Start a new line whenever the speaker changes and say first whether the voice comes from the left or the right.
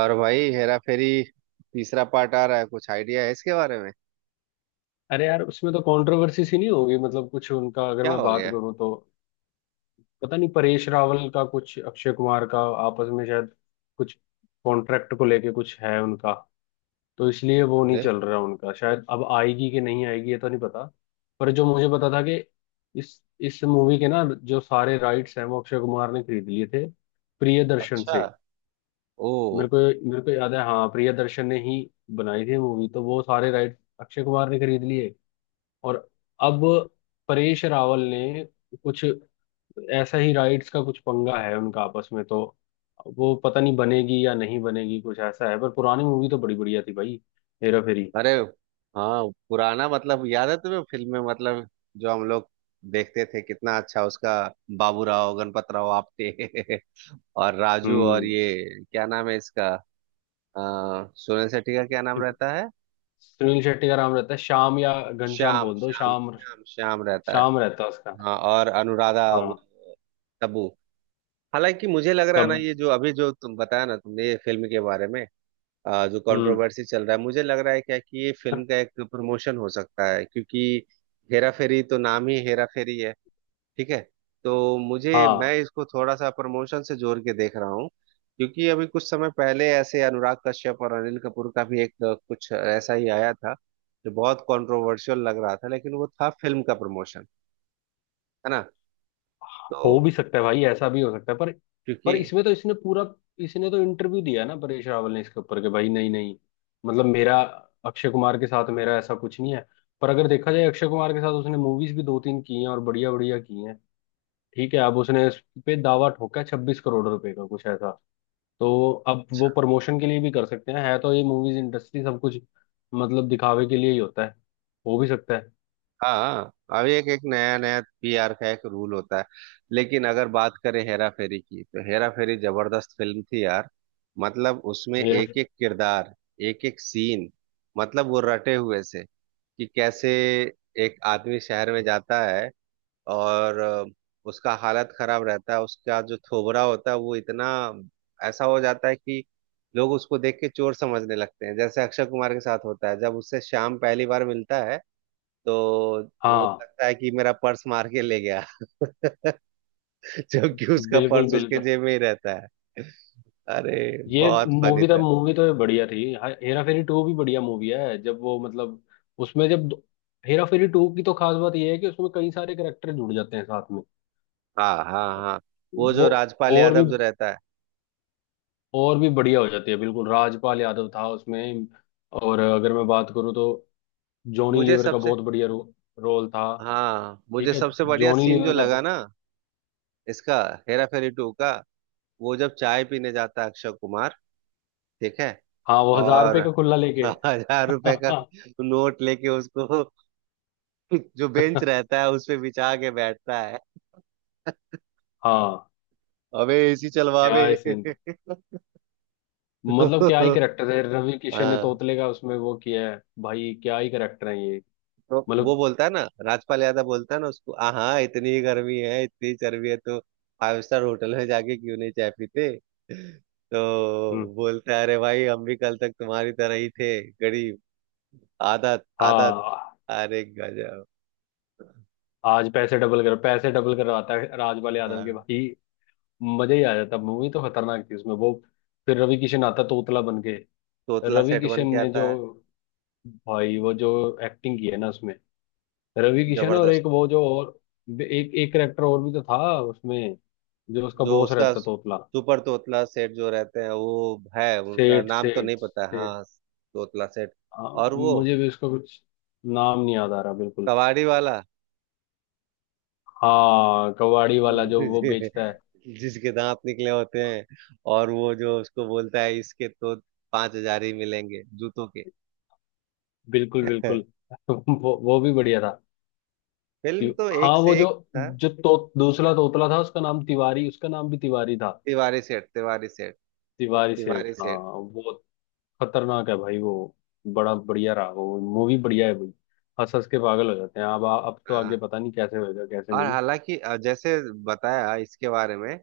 right: और भाई हेरा फेरी तीसरा पार्ट आ रहा है। कुछ आइडिया है इसके बारे में?
left: अरे यार, उसमें तो कंट्रोवर्सी सी नहीं होगी। मतलब कुछ उनका, अगर
right: क्या
left: मैं
right: हो
left: बात
right: गया?
left: करूं तो पता नहीं, परेश रावल का कुछ अक्षय कुमार का आपस में शायद कुछ कॉन्ट्रैक्ट को लेके कुछ है उनका। तो इसलिए वो नहीं
right: अरे!
left: चल रहा उनका। शायद अब आएगी कि नहीं आएगी ये तो नहीं पता। पर जो मुझे पता था कि इस इस मूवी के ना, जो सारे राइट्स हैं वो अक्षय कुमार ने खरीद लिए थे प्रियदर्शन
right: अच्छा।
left: से।
right: ओ।
left: मेरे को मेरे को याद है, हाँ, प्रियदर्शन ने ही बनाई थी मूवी, तो वो सारे राइट्स अक्षय कुमार ने खरीद लिए। और अब परेश रावल ने कुछ ऐसा ही राइट्स का कुछ पंगा है उनका आपस में। तो वो पता नहीं बनेगी या नहीं बनेगी, कुछ ऐसा है। पर पुरानी मूवी तो बड़ी बढ़िया थी भाई, हेरा फेरी।
right: अरे हाँ, पुराना, मतलब याद है तुम्हें फिल्म में? मतलब जो हम लोग देखते थे, कितना अच्छा उसका। बाबूराव गणपत राव आप्टे और राजू, और
left: हम्म।
right: ये क्या नाम है इसका? आ, सोनल सेठी का क्या नाम रहता है?
left: सुनील शेट्टी का नाम रहता है श्याम, या घनश्याम
right: श्याम,
left: बोल दो,
right: श्याम,
left: श्याम।
right: श्याम, श्याम रहता है।
left: श्याम रहता है उसका।
right: हाँ, और अनुराधा वो,
left: हाँ।
right: तब्बू। हालांकि मुझे लग रहा है ना,
left: तब।
right: ये जो अभी जो तुम बताया ना तुमने, ये फिल्म के बारे में, जो
left: हम्म।
right: कंट्रोवर्सी चल रहा है, मुझे लग रहा है क्या कि ये फिल्म का एक प्रमोशन हो सकता है, क्योंकि हेरा फेरी तो नाम ही हेरा फेरी है। ठीक है। तो मुझे, मैं
left: हाँ,
right: इसको थोड़ा सा प्रमोशन से जोड़ के देख रहा हूँ। क्योंकि अभी कुछ समय पहले ऐसे अनुराग कश्यप और अनिल कपूर का भी एक कुछ ऐसा ही आया था, जो बहुत कंट्रोवर्शियल लग रहा था, लेकिन वो था फिल्म का प्रमोशन। है ना?
left: हो
right: तो,
left: भी सकता है भाई, ऐसा भी हो सकता है। पर
right: क्योंकि,
left: पर इसमें तो इसने तो इंटरव्यू दिया ना परेश रावल ने इसके ऊपर कि भाई नहीं नहीं, मतलब मेरा अक्षय कुमार के साथ मेरा ऐसा कुछ नहीं है। पर अगर देखा जाए, अक्षय कुमार के साथ उसने मूवीज भी दो तीन की हैं, और बढ़िया बढ़िया की हैं। ठीक है। अब उसने इस पे दावा ठोका है 26 करोड़ रुपए का, कुछ ऐसा। तो अब वो प्रमोशन के लिए भी कर सकते हैं। है तो, ये मूवीज इंडस्ट्री, सब कुछ मतलब दिखावे के लिए ही होता है। हो भी सकता है।
right: हाँ, अब एक एक नया नया पीआर का एक रूल होता है। लेकिन अगर बात करें हेरा फेरी की, तो हेरा फेरी जबरदस्त फिल्म थी यार। मतलब उसमें
left: ये।
right: एक एक किरदार, एक एक सीन, मतलब वो रटे हुए से कि कैसे एक आदमी शहर में जाता है और उसका हालत खराब रहता है, उसका जो थोबरा होता है वो इतना ऐसा हो जाता है कि लोग उसको देख के चोर समझने लगते हैं, जैसे अक्षय कुमार के साथ होता है जब उससे श्याम पहली बार मिलता है, तो वो
left: हाँ।
right: लगता है कि मेरा पर्स मार के ले गया जबकि उसका
left: बिल्कुल
right: पर्स उसके
left: बिल्कुल।
right: जेब में ही रहता है। अरे,
left: ये
right: बहुत फनी
left: मूवी तो
right: था!
left: मूवी तो ये बढ़िया थी। हेरा फेरी टू भी बढ़िया मूवी है। जब वो मतलब, उसमें जब हेरा फेरी टू की तो खास बात ये है कि उसमें कई सारे करेक्टर जुड़ जाते हैं साथ में।
right: हाँ हाँ हाँ, वो
left: वो
right: जो राजपाल
left: और भी
right: यादव जो रहता है।
left: और भी बढ़िया हो जाती है। बिल्कुल, राजपाल यादव था उसमें। और अगर मैं बात करूँ तो जॉनी
right: मुझे
left: लीवर का
right: सबसे
left: बहुत बढ़िया रोल था।
right: हाँ,
left: ठीक
right: मुझे
left: है।
right: सबसे बढ़िया
left: जॉनी
right: सीन जो
left: लीवर का
right: लगा
left: तो।
right: ना, इसका, हेरा फेरी टू का, वो जब चाय पीने जाता है अक्षय कुमार, ठीक है,
left: हाँ, वो हजार
right: और
left: रुपये का खुल्ला लेके
right: 1000 रुपए का नोट लेके उसको जो बेंच रहता है उस पे बिछा के बैठता है।
left: हाँ।
right: अबे एसी चलवावे
left: क्या है। मतलब क्या ही करेक्टर है, रवि किशन ने
right: हाँ,
left: तोतले का उसमें वो किया है। भाई क्या ही करेक्टर है ये।
right: तो वो
left: मतलब।
right: बोलता है ना, राजपाल यादव बोलता है ना उसको, हाँ, इतनी गर्मी है, इतनी चर्बी है तो फाइव स्टार होटल में जाके क्यों नहीं चाय पीते?"
left: हम्म।
right: तो बोलता है, "अरे भाई, हम भी कल तक तुम्हारी तरह ही थे, गरीब।" आदत, आदत।
left: हाँ,
right: अरे गजब!
left: आज पैसे डबल करवाता है राजपाल यादव के
right: हाँ,
left: भाई। मजा ही आ जाता। मूवी तो खतरनाक थी। उसमें वो फिर रवि किशन आता तोतला बन के।
right: तोतला
left: रवि
right: सेठ बन
left: किशन
right: के
left: ने जो,
right: आता है।
left: भाई वो जो एक्टिंग की है ना उसमें। रवि किशन और
right: जबरदस्त!
left: एक वो जो और एक एक करेक्टर और भी तो था उसमें, जो उसका
right: जो
left: बॉस
right: उसका
left: रहता, तोतला।
right: सुपर तोतला सेठ जो रहते हैं वो है, उनका
left: सेठ
right: नाम तो नहीं
left: सेठ
right: पता है।
left: सेठ।
right: हाँ, तोतला सेठ। और वो
left: मुझे भी उसका कुछ नाम नहीं याद आ रहा बिल्कुल।
right: कबाड़ी वाला
left: हाँ, कबाड़ी वाला जो वो बेचता है।
right: जिसके दांत निकले होते हैं, और वो जो उसको बोलता है, इसके तो 5000 ही मिलेंगे जूतों के।
left: बिल्कुल बिल्कुल। वो भी बढ़िया था।
right: फिल्म तो एक
left: हाँ, वो
right: से
left: जो,
right: एक था।
left: जो तो दूसरा तोतला था उसका नाम तिवारी, उसका नाम भी तिवारी था।
right: तिवारी सेठ, तिवारी सेठ,
left: तिवारी सेठ,
right: तिवारी
left: हाँ।
right: सेठ।
left: वो खतरनाक है भाई। वो बड़ा बढ़िया रहा। वो मूवी बढ़िया है भाई। हंस हंस के पागल हो जाते हैं। अब तो
right: हाँ।
left: आगे पता नहीं कैसे होएगा कैसे
right: और
left: नहीं।
right: हालांकि, जैसे बताया इसके बारे में,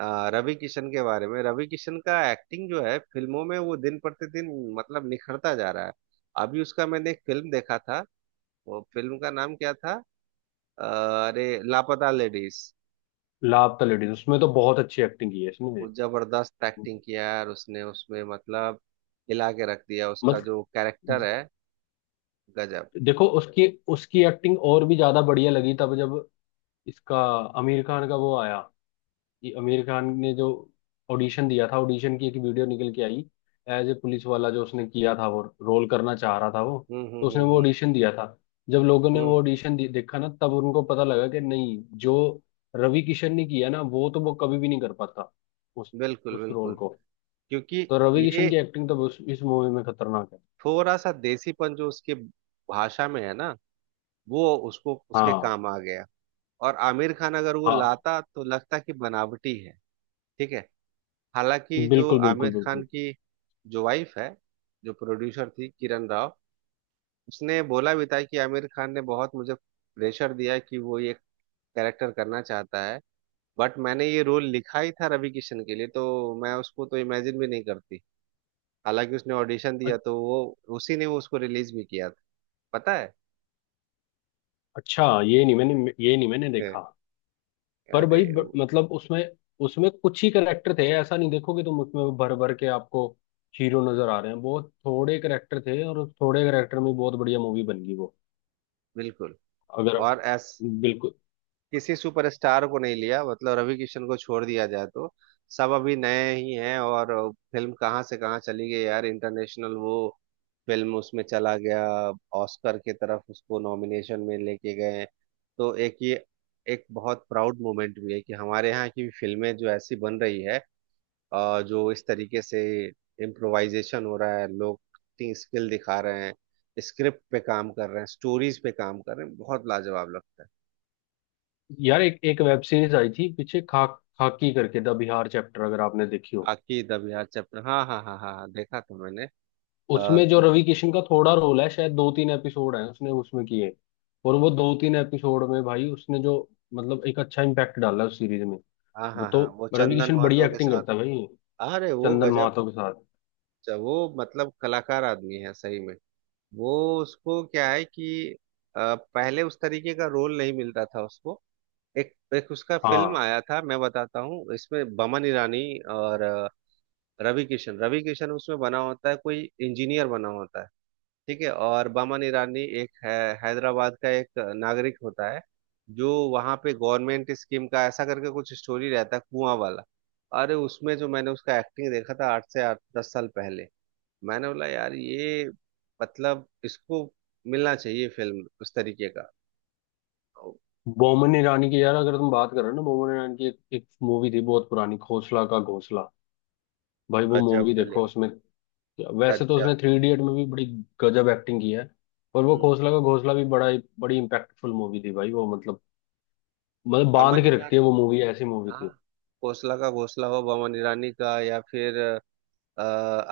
right: रवि किशन के बारे में, रवि किशन का एक्टिंग जो है फिल्मों में, वो दिन प्रतिदिन, मतलब निखरता जा रहा है। अभी उसका मैंने एक फिल्म देखा था, वो फिल्म का नाम क्या था? अ, अरे, लापता लेडीज।
left: लापता लेडीज उसमें तो बहुत अच्छी एक्टिंग की है इसने।
right: वो जबरदस्त एक्टिंग किया यार उसने उसमें, मतलब हिला के रख दिया, उसका
left: मत
right: जो कैरेक्टर है, गजब।
left: देखो, उसकी उसकी एक्टिंग और भी ज्यादा बढ़िया लगी तब जब इसका आमिर खान का वो आया, कि आमिर खान ने जो ऑडिशन दिया था, ऑडिशन की एक वीडियो निकल के आई, एज ए पुलिस वाला जो उसने किया था वो रोल करना चाह रहा था वो। तो उसने वो
right: हम्म।
left: ऑडिशन दिया था। जब लोगों ने
right: हम्म।
left: वो ऑडिशन देखा ना, तब उनको पता लगा कि नहीं, जो रवि किशन ने किया ना, वो तो वो कभी भी नहीं कर पाता उस
right: बिल्कुल
left: उस रोल
right: बिल्कुल।
left: को।
right: क्योंकि
left: तो रवि
right: ये
left: किशन की एक्टिंग तो इस मूवी में खतरनाक है।
right: थोड़ा सा देसीपन जो उसके भाषा में है ना, वो उसको, उसके
left: हाँ।
right: काम आ गया। और आमिर खान अगर वो
left: हाँ।
right: लाता तो लगता कि बनावटी है। ठीक है। हालांकि जो
left: बिल्कुल बिल्कुल
right: आमिर खान
left: बिल्कुल।
right: की, जो वाइफ है, जो प्रोड्यूसर थी, किरण राव, उसने बोला भी था कि आमिर खान ने बहुत मुझे प्रेशर दिया कि वो ये कैरेक्टर करना चाहता है, बट मैंने ये रोल लिखा ही था रवि किशन के लिए, तो मैं उसको तो इमेजिन भी नहीं करती। हालांकि उसने ऑडिशन दिया तो वो, उसी ने वो उसको रिलीज भी किया था, पता है?
left: अच्छा, ये नहीं मैंने देखा। पर
right: अरे!
left: भाई मतलब उसमें उसमें कुछ ही करेक्टर थे। ऐसा नहीं देखोगे तुम उसमें भर भर के आपको हीरो नजर आ रहे हैं। बहुत थोड़े करेक्टर थे, और उस थोड़े करेक्टर में बहुत बढ़िया मूवी बन गई वो।
right: बिल्कुल।
left: अगर
right: और ऐस
left: बिल्कुल।
right: किसी सुपरस्टार को नहीं लिया, मतलब रवि किशन को छोड़ दिया जाए तो सब अभी नए ही हैं। और फिल्म कहाँ से कहाँ चली गई यार, इंटरनेशनल, वो फिल्म उसमें चला गया, ऑस्कर की तरफ उसको नॉमिनेशन में लेके गए। तो एक ये, एक बहुत प्राउड मोमेंट भी है कि हमारे यहाँ की फिल्में जो ऐसी बन रही है, जो इस तरीके से इम्प्रोवाइजेशन हो रहा है, लोग स्किल दिखा रहे हैं, स्क्रिप्ट पे काम कर रहे हैं, स्टोरीज पे काम कर रहे हैं, बहुत लाजवाब लगता है।
left: यार, एक एक वेब सीरीज आई थी पीछे खा खाकी करके, द बिहार चैप्टर, अगर आपने देखी हो।
right: आखिर अभियान चैप्टर, हाँ हाँ हाँ हाँ हाँ, देखा था मैंने।
left: उसमें जो रवि
right: तो-
left: किशन का थोड़ा रोल है, शायद दो तीन एपिसोड है उसने उसमें किए। और वो दो तीन एपिसोड में भाई उसने जो मतलब एक अच्छा इम्पैक्ट डाला उस सीरीज में।
right: हाँ
left: वो
right: हाँ
left: तो
right: हाँ, वो
left: रवि
right: चंदन
left: किशन बढ़िया
right: महतो के
left: एक्टिंग
right: साथ।
left: करता है भाई,
right: अरे वो
left: चंदन
right: गजब!
left: महातो के साथ।
right: वो, मतलब कलाकार आदमी है सही में। वो, उसको क्या है कि पहले उस तरीके का रोल नहीं मिल रहा था उसको। एक एक उसका फिल्म
left: हाँ।
right: आया था, मैं बताता हूँ, इसमें बमन ईरानी और रवि किशन, उसमें बना होता है, कोई इंजीनियर बना होता है, ठीक है, और बामन ईरानी एक है, हैदराबाद का एक नागरिक होता है, जो वहाँ पे गवर्नमेंट स्कीम का ऐसा करके कुछ स्टोरी रहता है, कुआं वाला। अरे, उसमें जो मैंने उसका एक्टिंग देखा था 8 से 8, 10 साल पहले, मैंने बोला यार, ये, मतलब इसको मिलना चाहिए फिल्म उस तरीके का। ओ!
left: बोमन ईरानी की, यार अगर तुम बात कर रहे हो ना, बोमन ईरानी की एक मूवी थी बहुत पुरानी, खोसला का घोंसला। भाई वो
right: गजब
left: मूवी देखो।
right: फिल्म,
left: उसमें वैसे तो उसने
right: गजब।
left: थ्री इडियट में भी बड़ी गजब एक्टिंग की है, पर वो
right: हम्म।
left: खोसला का घोंसला भी बड़ा बड़ी इम्पैक्टफुल मूवी थी भाई। वो मतलब, मतलब बांध
right: बमन
left: के
right: ईरानी,
left: रखती है, वो मूवी ऐसी मूवी
right: हाँ,
left: थी।
right: घोसला का घोसला हो बमन ईरानी का, या फिर, अ,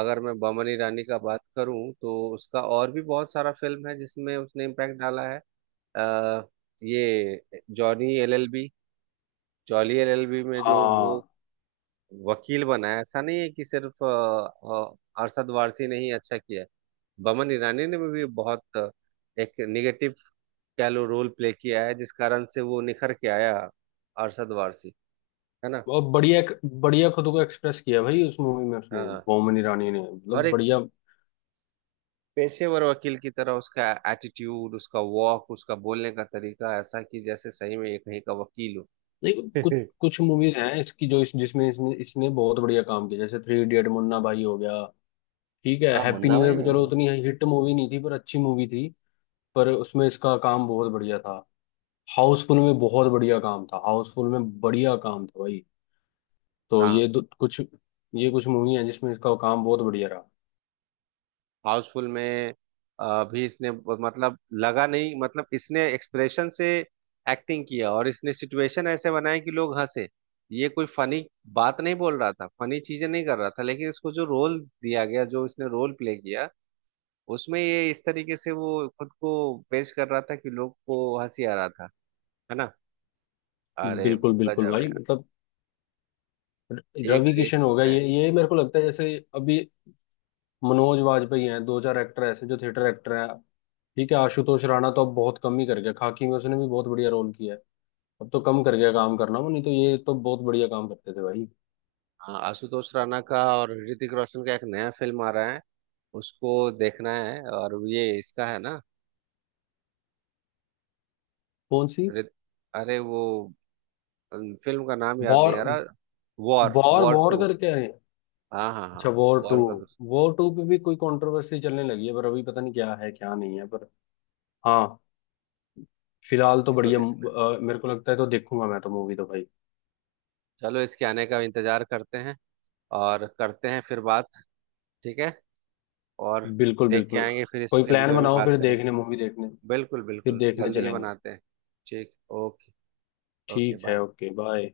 right: अगर मैं बमन ईरानी का बात करूं, तो उसका और भी बहुत सारा फिल्म है जिसमें उसने इम्पैक्ट डाला है। अ, ये जॉनी एलएलबी, जॉली एलएलबी में जो वो
left: हाँ,
right: वकील बना है, ऐसा नहीं है कि सिर्फ अरशद वारसी ने ही अच्छा किया है। बमन ईरानी ने भी बहुत एक निगेटिव, कह लो, रोल प्ले किया है, जिस कारण से वो निखर के आया, अरशद वारसी। है ना?
left: और बढ़िया, बढ़िया खुद को एक्सप्रेस किया भाई, उस मूवी में उसने।
right: हाँ।
left: बोमन ईरानी ने
right: और
left: मतलब
right: एक
left: बढ़िया।
right: पेशेवर वकील की तरह, उसका एटीट्यूड, उसका वॉक, उसका बोलने का तरीका ऐसा कि जैसे सही में ये कहीं का वकील हो।
left: नहीं, कुछ कुछ मूवीज हैं इसकी, जो इस जिसमें इसने इसने बहुत बढ़िया काम किया। जैसे थ्री इडियट, मुन्ना भाई हो गया, ठीक है,
right: हाँ,
left: हैप्पी
right: मुन्ना
left: न्यू ईयर
right: भाई
left: पे
right: में
left: चलो
right: भी।
left: उतनी हिट मूवी नहीं थी पर अच्छी मूवी थी, पर उसमें इसका काम बहुत बढ़िया था। हाउसफुल में बहुत बढ़िया काम था, हाउसफुल में बढ़िया काम था भाई। तो
right: हाँ,
left: ये कुछ मूवी है जिसमें इसका काम बहुत बढ़िया रहा।
right: हाउसफुल में भी इसने, मतलब लगा नहीं, मतलब इसने एक्सप्रेशन से एक्टिंग किया, और इसने सिचुएशन ऐसे बनाए कि लोग हंसे। ये कोई फनी बात नहीं बोल रहा था, फनी चीजें नहीं कर रहा था, लेकिन इसको जो रोल दिया गया, जो इसने रोल प्ले किया, उसमें ये इस तरीके से वो खुद को पेश कर रहा था कि लोग को हंसी आ रहा था। है ना? अरे
left: बिल्कुल बिल्कुल
right: गजब!
left: भाई। मतलब
right: है, एक
left: रवि
right: से एक
left: किशन हो गया,
right: फिल्म है।
left: ये मेरे को लगता है जैसे अभी मनोज वाजपेयी हैं, दो चार एक्टर ऐसे जो थिएटर एक्टर हैं। ठीक है। आशुतोष राणा तो अब बहुत कम ही कर गया। खाकी में उसने भी बहुत बढ़िया रोल किया है। अब तो कम कर गया काम करना, वो नहीं तो ये तो बहुत बढ़िया काम करते थे भाई।
right: हाँ, आशुतोष राणा का और ऋतिक रोशन का एक नया फिल्म आ रहा है, उसको देखना है। और ये इसका है ना,
left: कौन सी?
right: ऋत- अरे, वो फिल्म का नाम याद नहीं
left: वॉर?
right: आ रहा। War,
left: war
right: war
left: war
right: two.
left: करके आए।
right: हाँ हाँ हाँ,
left: अच्छा, वॉर टू।
right: वॉर का दूसरा।
left: वॉर टू पे भी कोई कंट्रोवर्सी चलने लगी है, पर अभी पता नहीं क्या है क्या नहीं है। पर हाँ, फिलहाल तो
right: ये तो
left: बढ़िया
right: देखना,
left: मेरे को लगता है, तो देखूंगा मैं तो मूवी तो भाई।
right: चलो इसके आने का इंतजार करते हैं, और करते हैं फिर बात। ठीक है। और
left: बिल्कुल
right: देख के
left: बिल्कुल।
right: आएंगे, फिर इस
left: कोई
right: फिल्म
left: प्लान
right: पे भी
left: बनाओ
right: बात
left: फिर
right: करें।
left: देखने, मूवी देखने।
right: बिल्कुल
left: फिर
right: बिल्कुल,
left: देखने
right: जल्दी ही
left: चलेंगे।
right: बनाते हैं। ठीक। ओके। ओके
left: ठीक है।
right: बाय।
left: Okay, bye.